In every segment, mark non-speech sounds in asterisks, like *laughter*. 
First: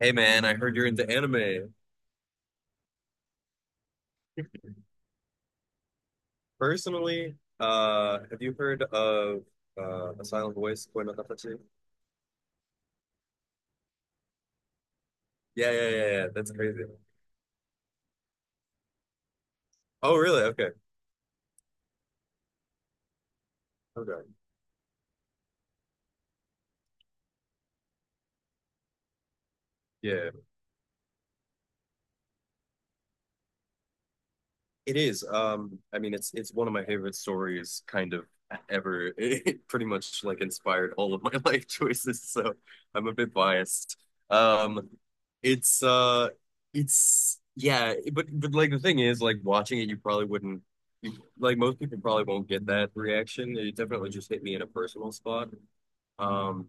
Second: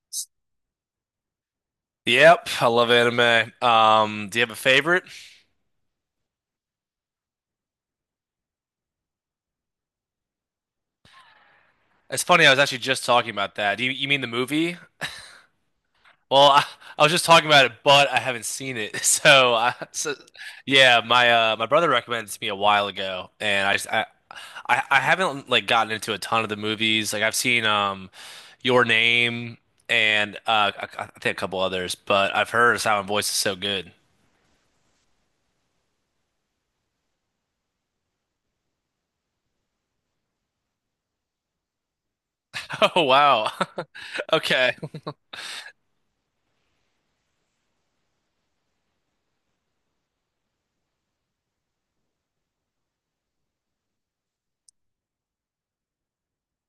Hey man, I heard you're into anime. Yep, I love anime. Do you have a favorite? Personally, have you heard of A Silent Voice, Koi no Katachi? It's funny, I was actually just talking about that. You mean the movie? Yeah, yeah, yeah, yeah. Well, That's crazy. I was just talking about it, but I haven't seen it. *laughs* So Oh, really? Okay. yeah, my my brother recommended it to me a while ago, and I just Okay. I haven't like gotten into a ton of the movies. Like I've seen Your Name Yeah. and I think a couple others, but I've heard Silent Voice is so good. *laughs* It is. I mean, it's one of my favorite stories, kind of ever. *laughs* It pretty much like inspired all of my *laughs* life choices, so Oh I'm a bit wow, biased. *laughs* okay. Um, it's uh, it's Yeah, but like the thing is, like watching it, you probably wouldn't. You, like most people probably won't get that reaction. It definitely just hit me in a personal spot. Um,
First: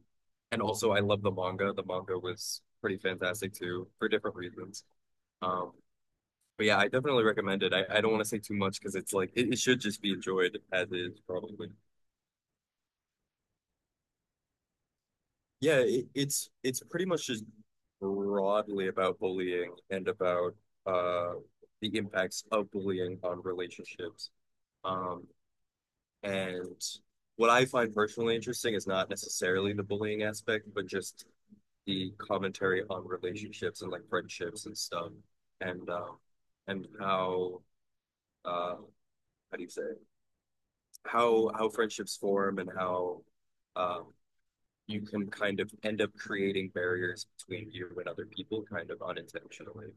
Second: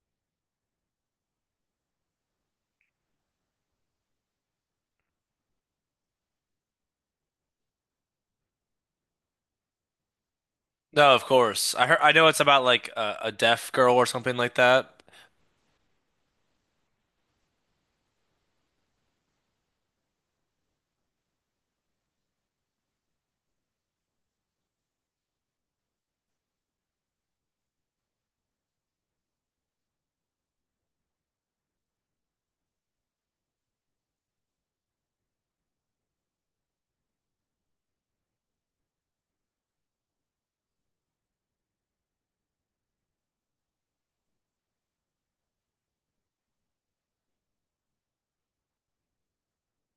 and also I love the manga. The manga was pretty fantastic too, for different reasons. Um, but yeah, I definitely recommend it. I don't want to say too much because it's like it should just be enjoyed as No, is of probably. course. I know it's about like a deaf girl or something like that. Yeah, it's pretty much just broadly about bullying and about uh the impacts of bullying on relationships. Um, and what I find personally interesting is not necessarily the bullying aspect, but just the commentary on relationships and like friendships and stuff, and um, and uh, how do you say? How how friendships form and how um, you can kind of end up creating barriers between you and other people kind of unintentionally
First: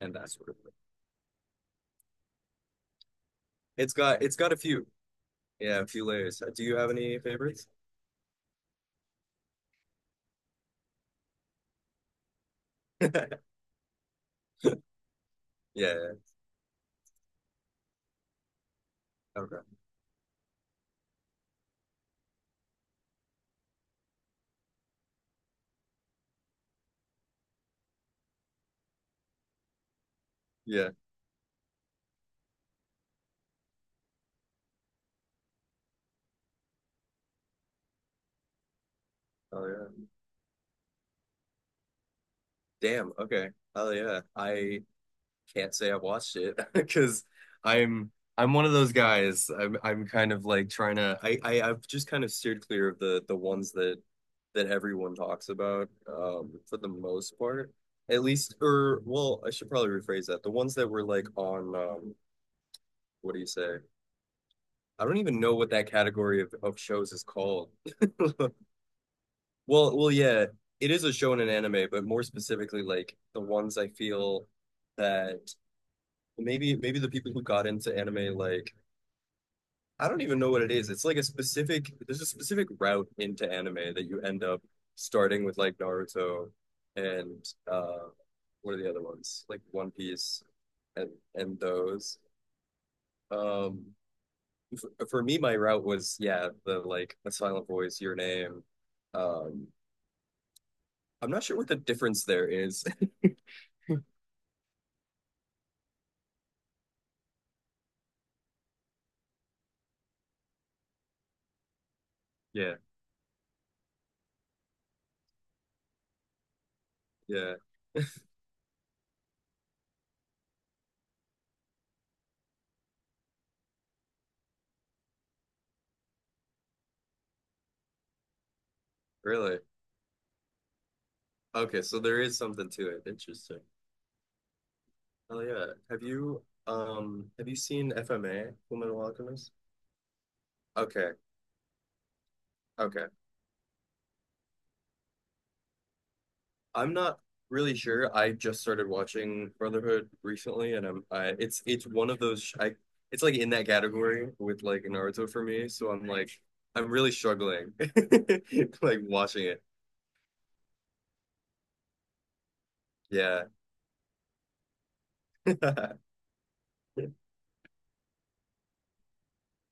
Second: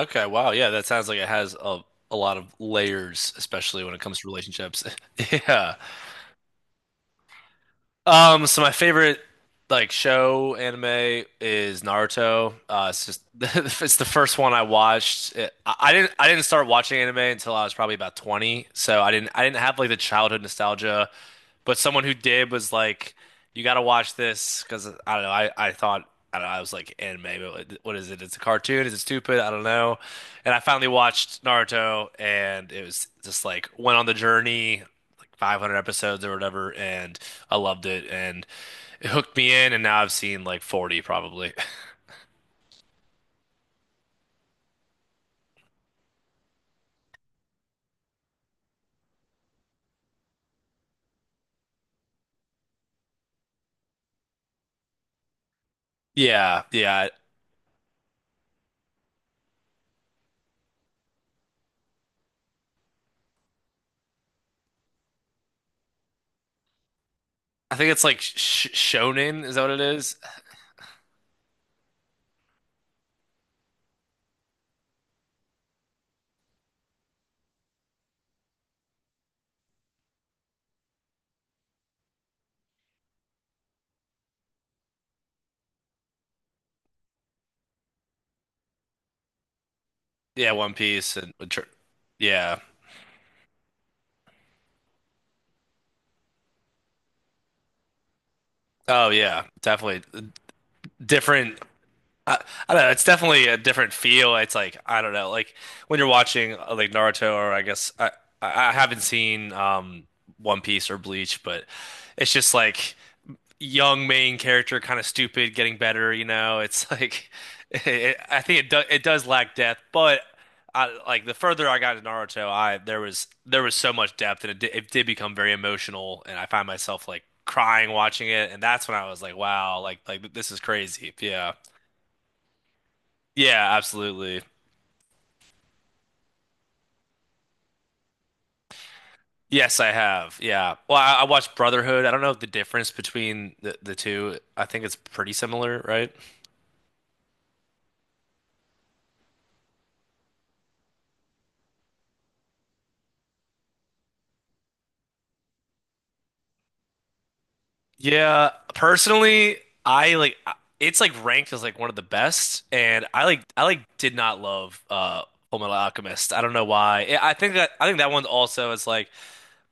and that sort wow. of Yeah, thing. that sounds like it has a lot of layers, especially It's when it comes got to a relationships. few. *laughs* Yeah. Yeah, a few layers. Do you have any favorites? So my favorite show anime is Naruto. It's just *laughs* *laughs* it's the first one I watched. It, Yeah, yeah. I didn't start watching anime until I was probably about 20, so I didn't Okay. have like the childhood nostalgia, but someone who did was like, you got to watch this because I don't know. I thought I don't know. I was like anime, but what is it? It's a cartoon. Is it stupid? I don't know. And I finally Yeah. watched Naruto, and it was just like went on the journey like 500 episodes or whatever, and I loved it, and it hooked me Oh in, and yeah. now I've seen like 40 probably. *laughs* Damn. Okay. Oh yeah. I can't say I watched it *laughs* because I'm I'm one of those guys. I'm kind of like trying to I've just kind of steered clear of the ones that everyone talks about, um, Yeah, for the yeah. most part. At least, or well, I should probably rephrase that. The ones that were like on, um, what do you say? I don't even know what that category of shows is called. I think it's like *laughs* sh Shonen, is that what it Well, is? yeah, it is a show and an anime, but more specifically like the ones I feel that maybe the people who got into anime, like, I don't even know what it is. It's like a specific, there's a specific route into anime that you end up starting with, like, Naruto and uh what are the other ones? Like One Piece Yeah, One and Piece and and tr- those. yeah. Um for me my route was, yeah, the, like, the Silent Voice, Your Name. Oh yeah, Um, definitely I'm not sure different. what the difference I, there I don't is. know. It's *laughs* definitely a different feel. It's like I don't know, like when you're watching Naruto, or I I haven't seen One Piece or Bleach, but it's just Yeah, like young main character, kind of stupid, getting better. You know, it's like yeah, *laughs* it, I think it do, it does lack depth, but I like the further I got in Naruto, I there was so much depth, and it did become very emotional, and I find myself like crying watching it, and that's when I was like, really. wow, like this is crazy. Yeah, Okay, so there is something to it. Interesting. yeah, absolutely. Oh yeah. Have you, um, have you seen FMA, Full Metal Alchemist? Yes, I have. Yeah. Well, Okay, I watched Brotherhood. I don't know the difference okay. between the two. I think it's pretty similar, right? I'm not really sure. I just started watching Brotherhood recently, and I'm I it's one of those sh- I it's like in that category with like Naruto for me. So I'm like I'm really struggling Yeah, *laughs* like watching personally, it. I like it's like ranked as like one of the best, and Yeah, I like did not love *laughs* Fullmetal yeah, Alchemist. I don't know why. I think that one also is like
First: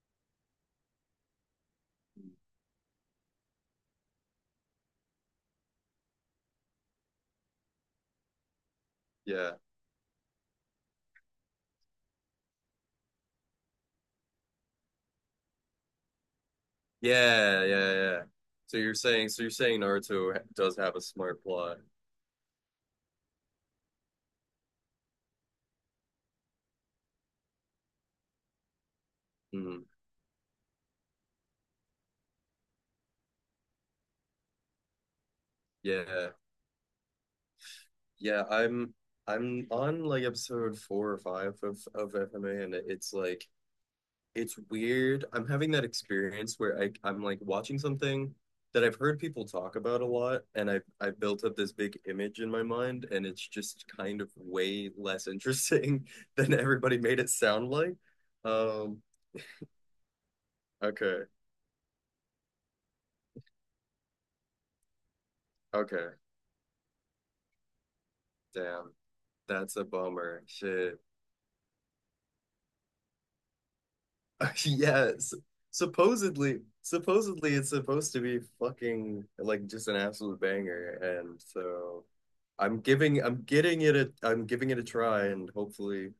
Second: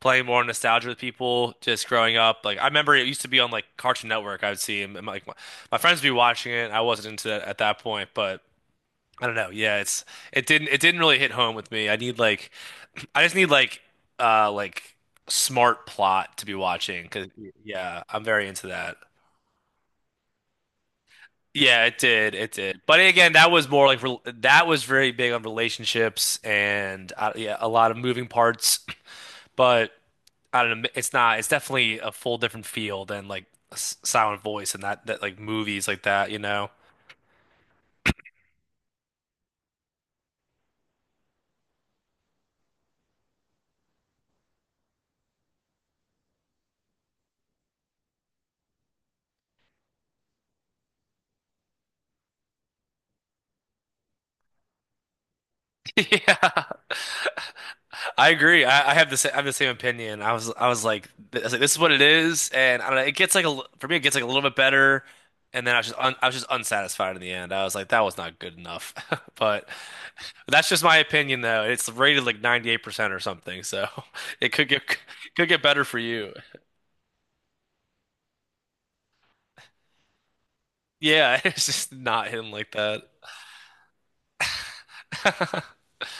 playing more nostalgia with people just growing up. Like I remember it used to be on like Cartoon Network. I would see him and like my friends would be watching it. I wasn't into that at that point, but I don't know. yeah, Yeah, it's it didn't really hit home with me. I just need like uh like smart plot to be watching because yeah, yeah, yeah. I'm very into So you're that. saying, Naruto does have a smart plot. Yeah, it did. It did. But again, that was more like that was very big on relationships and yeah, a lot of moving parts. Mm, But I don't know. It's not. It's definitely a full different feel than like Silent Voice and that that like movies like that. yeah. You know. Yeah, I'm on like episode four or five of FMA, and it's like it's weird. I'm having that experience where I'm like watching something that I've heard people talk about a lot, and I've built up this big image in my mind, and it's just kind of way less *laughs* interesting *laughs* than Yeah. everybody made it sound like. I agree. Um, I have the same opinion. I was I was like okay, I was like this is what it is, and I don't know. It gets like for me, it gets like a little bit better, and then okay, I was just unsatisfied in the end. I was like that was not good enough, damn, *laughs* but that's a bummer. that's just my Shit. opinion though. It's rated like 98% or something, so *laughs* it *laughs* Yes. could get better for you. Supposedly, supposedly it's supposed to be fucking like just an absolute banger, and Yeah, *laughs* it's just so not hidden like that. I'm getting I'm giving it a try, and hopefully,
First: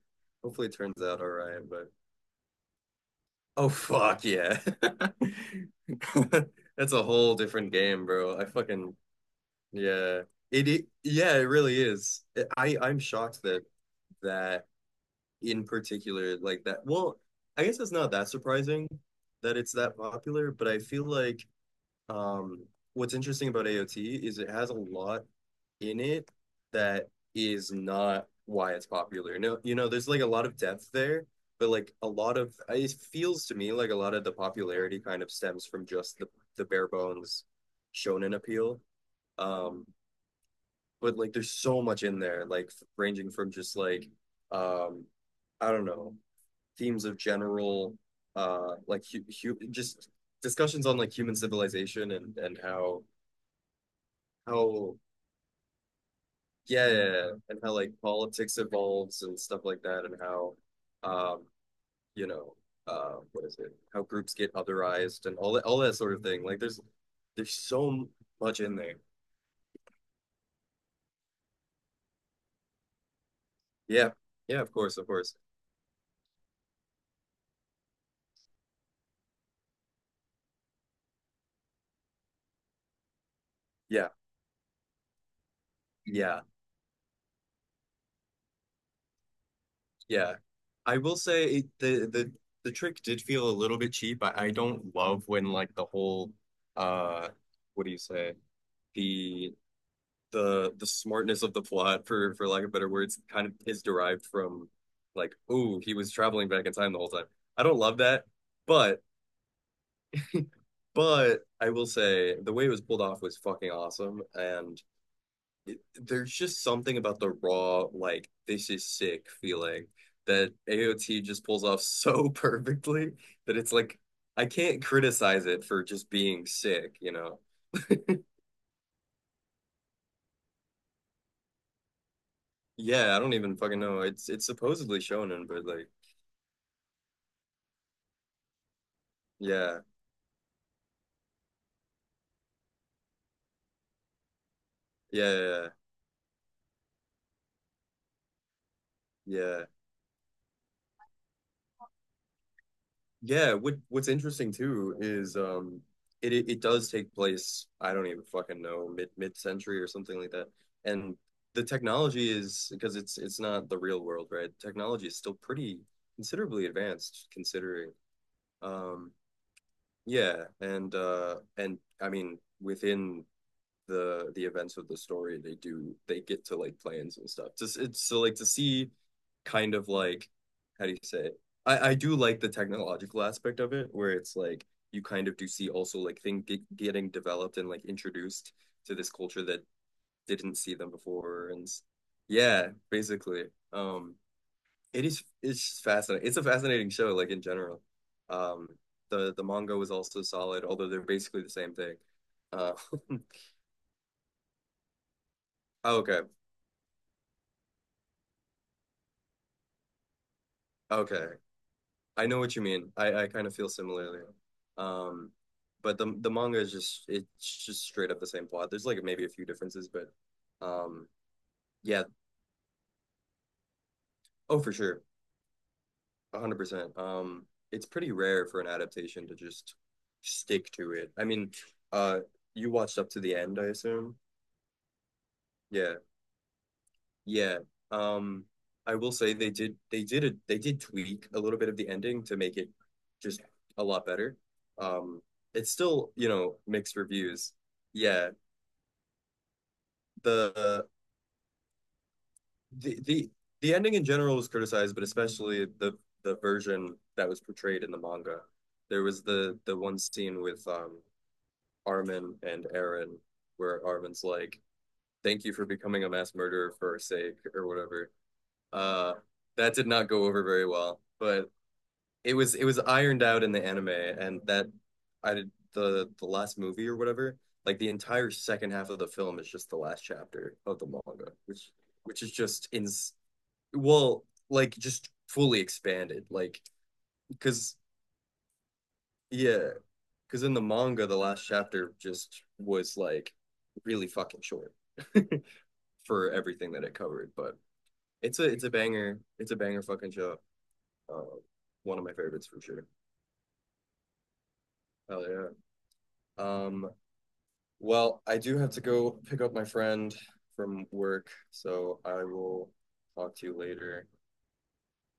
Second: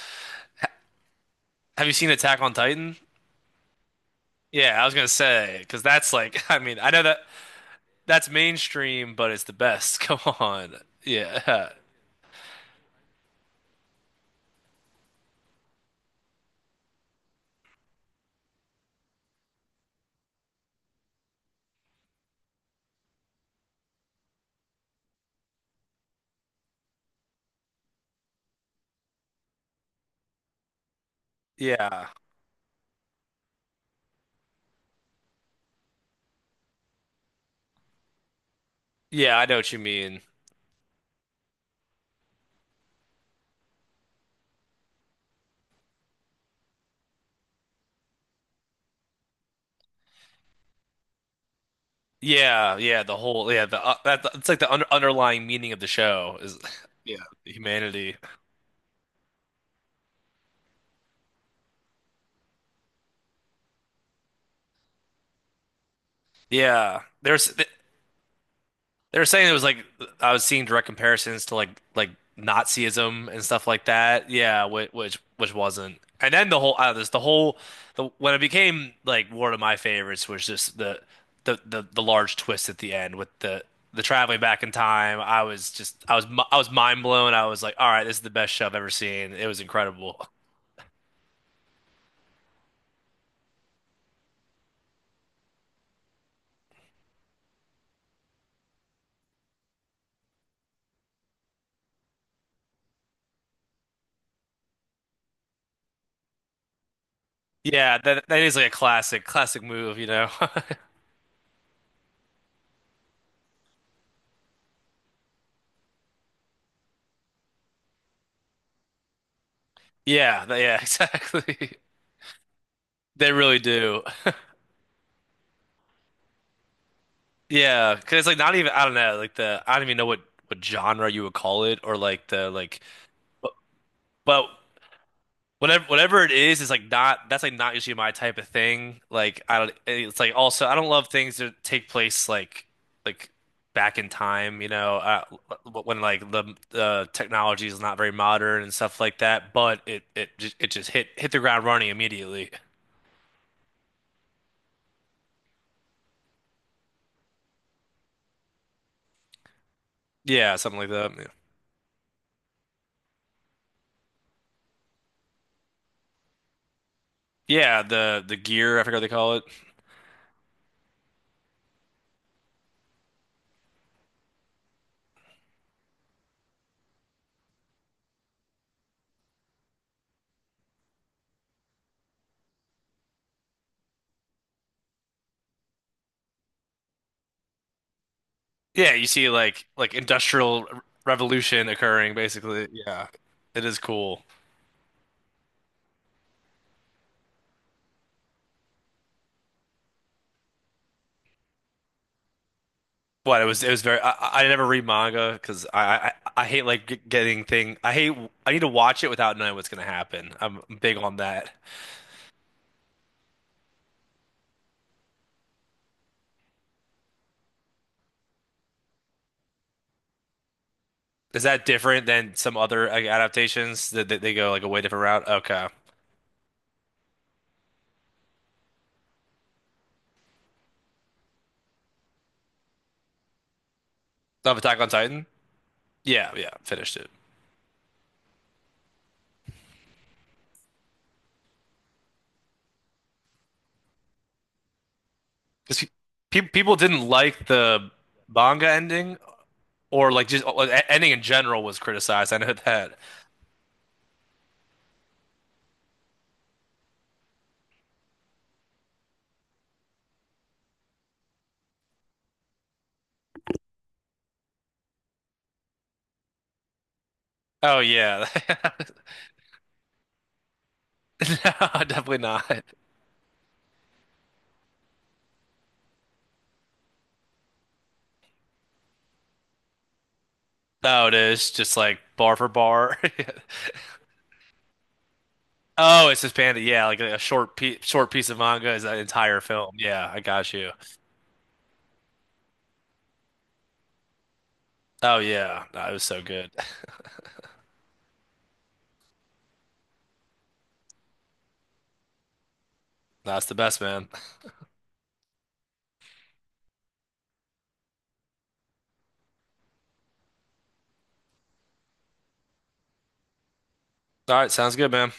hopefully it turns out all right. Have But you seen Attack on Titan? oh fuck yeah, Yeah, I was gonna say because that's like *laughs* I *laughs* mean I that's know a that. whole different game, That's bro. I fucking mainstream, but it's the best. *laughs* Come yeah, it, on. it yeah, it Yeah. really is. I'm shocked that that in particular like that. Well, I guess it's not that surprising that it's that popular, but I feel like, um, what's interesting about AOT is it has a lot in it that is not why it's popular. No, you know, there's like a lot of depth there, but like a Yeah. lot of it feels to me like a lot of the popularity kind of stems from just the bare bones shonen appeal. Yeah, I know what you Um, mean. but like there's so much in there, like ranging from just like, um, I don't know, themes of general like just discussions on like human civilization and Yeah, yeah, the whole yeah, the that it's like the how underlying meaning of the show is yeah, *laughs* yeah, yeah, yeah, and how like humanity. politics evolves and stuff like that and how, um, you know, uh, what is it, how groups get otherized and all that, all that sort of thing. Like there's Yeah. There's so much in there, they were saying it was like I was seeing direct comparisons to like Nazism and stuff like yeah, that. yeah, Yeah, of course, of course, which wasn't. And then the whole this the whole the when it became like one of my favorites was just the large twist at the end with the yeah, traveling back in time. Yeah. I was mind blown. I was like, all right, this is the best show I've ever seen. It was incredible. Yeah. I will say it, the trick did feel a little bit cheap. I don't love when like the whole, uh, what do you say? The the smartness of the plot for lack of better words kind of is derived from like, oh, he was traveling back in time the whole time. I don't love Yeah, that, that is like a but classic classic move, you know. *laughs* I will say the way it was pulled off was fucking awesome, and it, there's just something about the raw, like, this is sick feeling Yeah, that yeah, *laughs* AOT just pulls exactly. off *laughs* so perfectly They that really it's like, do. I can't criticize it for just being sick, you know? Yeah, because *laughs* it's like not even I don't know like the I don't even know what genre you would call it or like the like Yeah, I don't but, even fucking know. But It's supposedly shonen, but whatever like, whatever it is like not that's like not usually my type of thing. Like I don't yeah, It's like also I don't love things that take place like back in time, you know, yeah, yeah, when like the technology is not very modern and stuff like that. yeah. But it just hit the ground running immediately. Yeah, what what's interesting too is, um, it does take place, I don't even fucking know, mid century or something like that. Yeah, something like that. And Yeah, the technology is, because it's not the real world, right? Technology is still pretty considerably advanced yeah, considering. The gear I forgot what they Um, call it. yeah, and I mean within the events of the story, they do, they get to like plans and stuff. Just it's so like to see kind of like, how do you say it? I do like the technological aspect of it where it's like you kind of do see also like getting developed and like introduced Yeah, to you this see culture that like didn't industrial see them before, and revolution occurring basically. yeah Yeah. basically, It is um, cool. it is, it's fascinating, it's a fascinating show like in general. Um, the manga was also solid, although they're basically the same thing. Uh, But it was very I never read manga because *laughs* okay. I hate like g- getting thing I hate I need to watch it without knowing what's gonna happen. I'm big on Okay. that. I know what you mean. I kind of feel similarly. Um, but the manga is just, it's just straight up the same plot. There's like maybe a few differences, but, um, Is that yeah, different than some other like adaptations that they go oh like a for way different sure. route? Okay. 100%. Um, it's pretty rare for an adaptation to just stick to it. I mean, uh, you watched up to the end, I assume. Of Attack on Titan? Yeah. Yeah, yeah, finished it. Yeah. Um, I will say they did, they did a they did tweak a little bit of the ending to make it just a lot better. Um, it's Because still, you pe know, people mixed didn't like reviews. the Yeah. manga ending or like just The ending in general was criticized. I know that. the the the ending in general was criticized, but especially the version that was portrayed in the manga. There was the one scene with, um, Armin and Aaron where Armin's like, "Thank you for becoming a mass murderer for our sake," or Oh whatever. yeah. *laughs* Uh, that did not go over very well, but *laughs* No, definitely it was, not. it was ironed out in the anime, and that I did the last movie or whatever. Like the entire second half of the film is just the last chapter of the Oh, it manga, is which just like is bar for just in, bar. *laughs* well, like just fully Oh, it's expanded, just panda. like, Yeah, like a because short piece of manga is that entire yeah, film. Yeah, I because got in the you. manga the last chapter just was like really fucking short Oh *laughs* yeah, no, it was so for good. everything that it covered, but it's a banger. It's a banger fucking show. Uh, one of my favorites for sure. *laughs* That's the best, man. Hell yeah. Um, well, I do have to go pick up my friend from work, so I will talk to you later. All right, sounds good, man.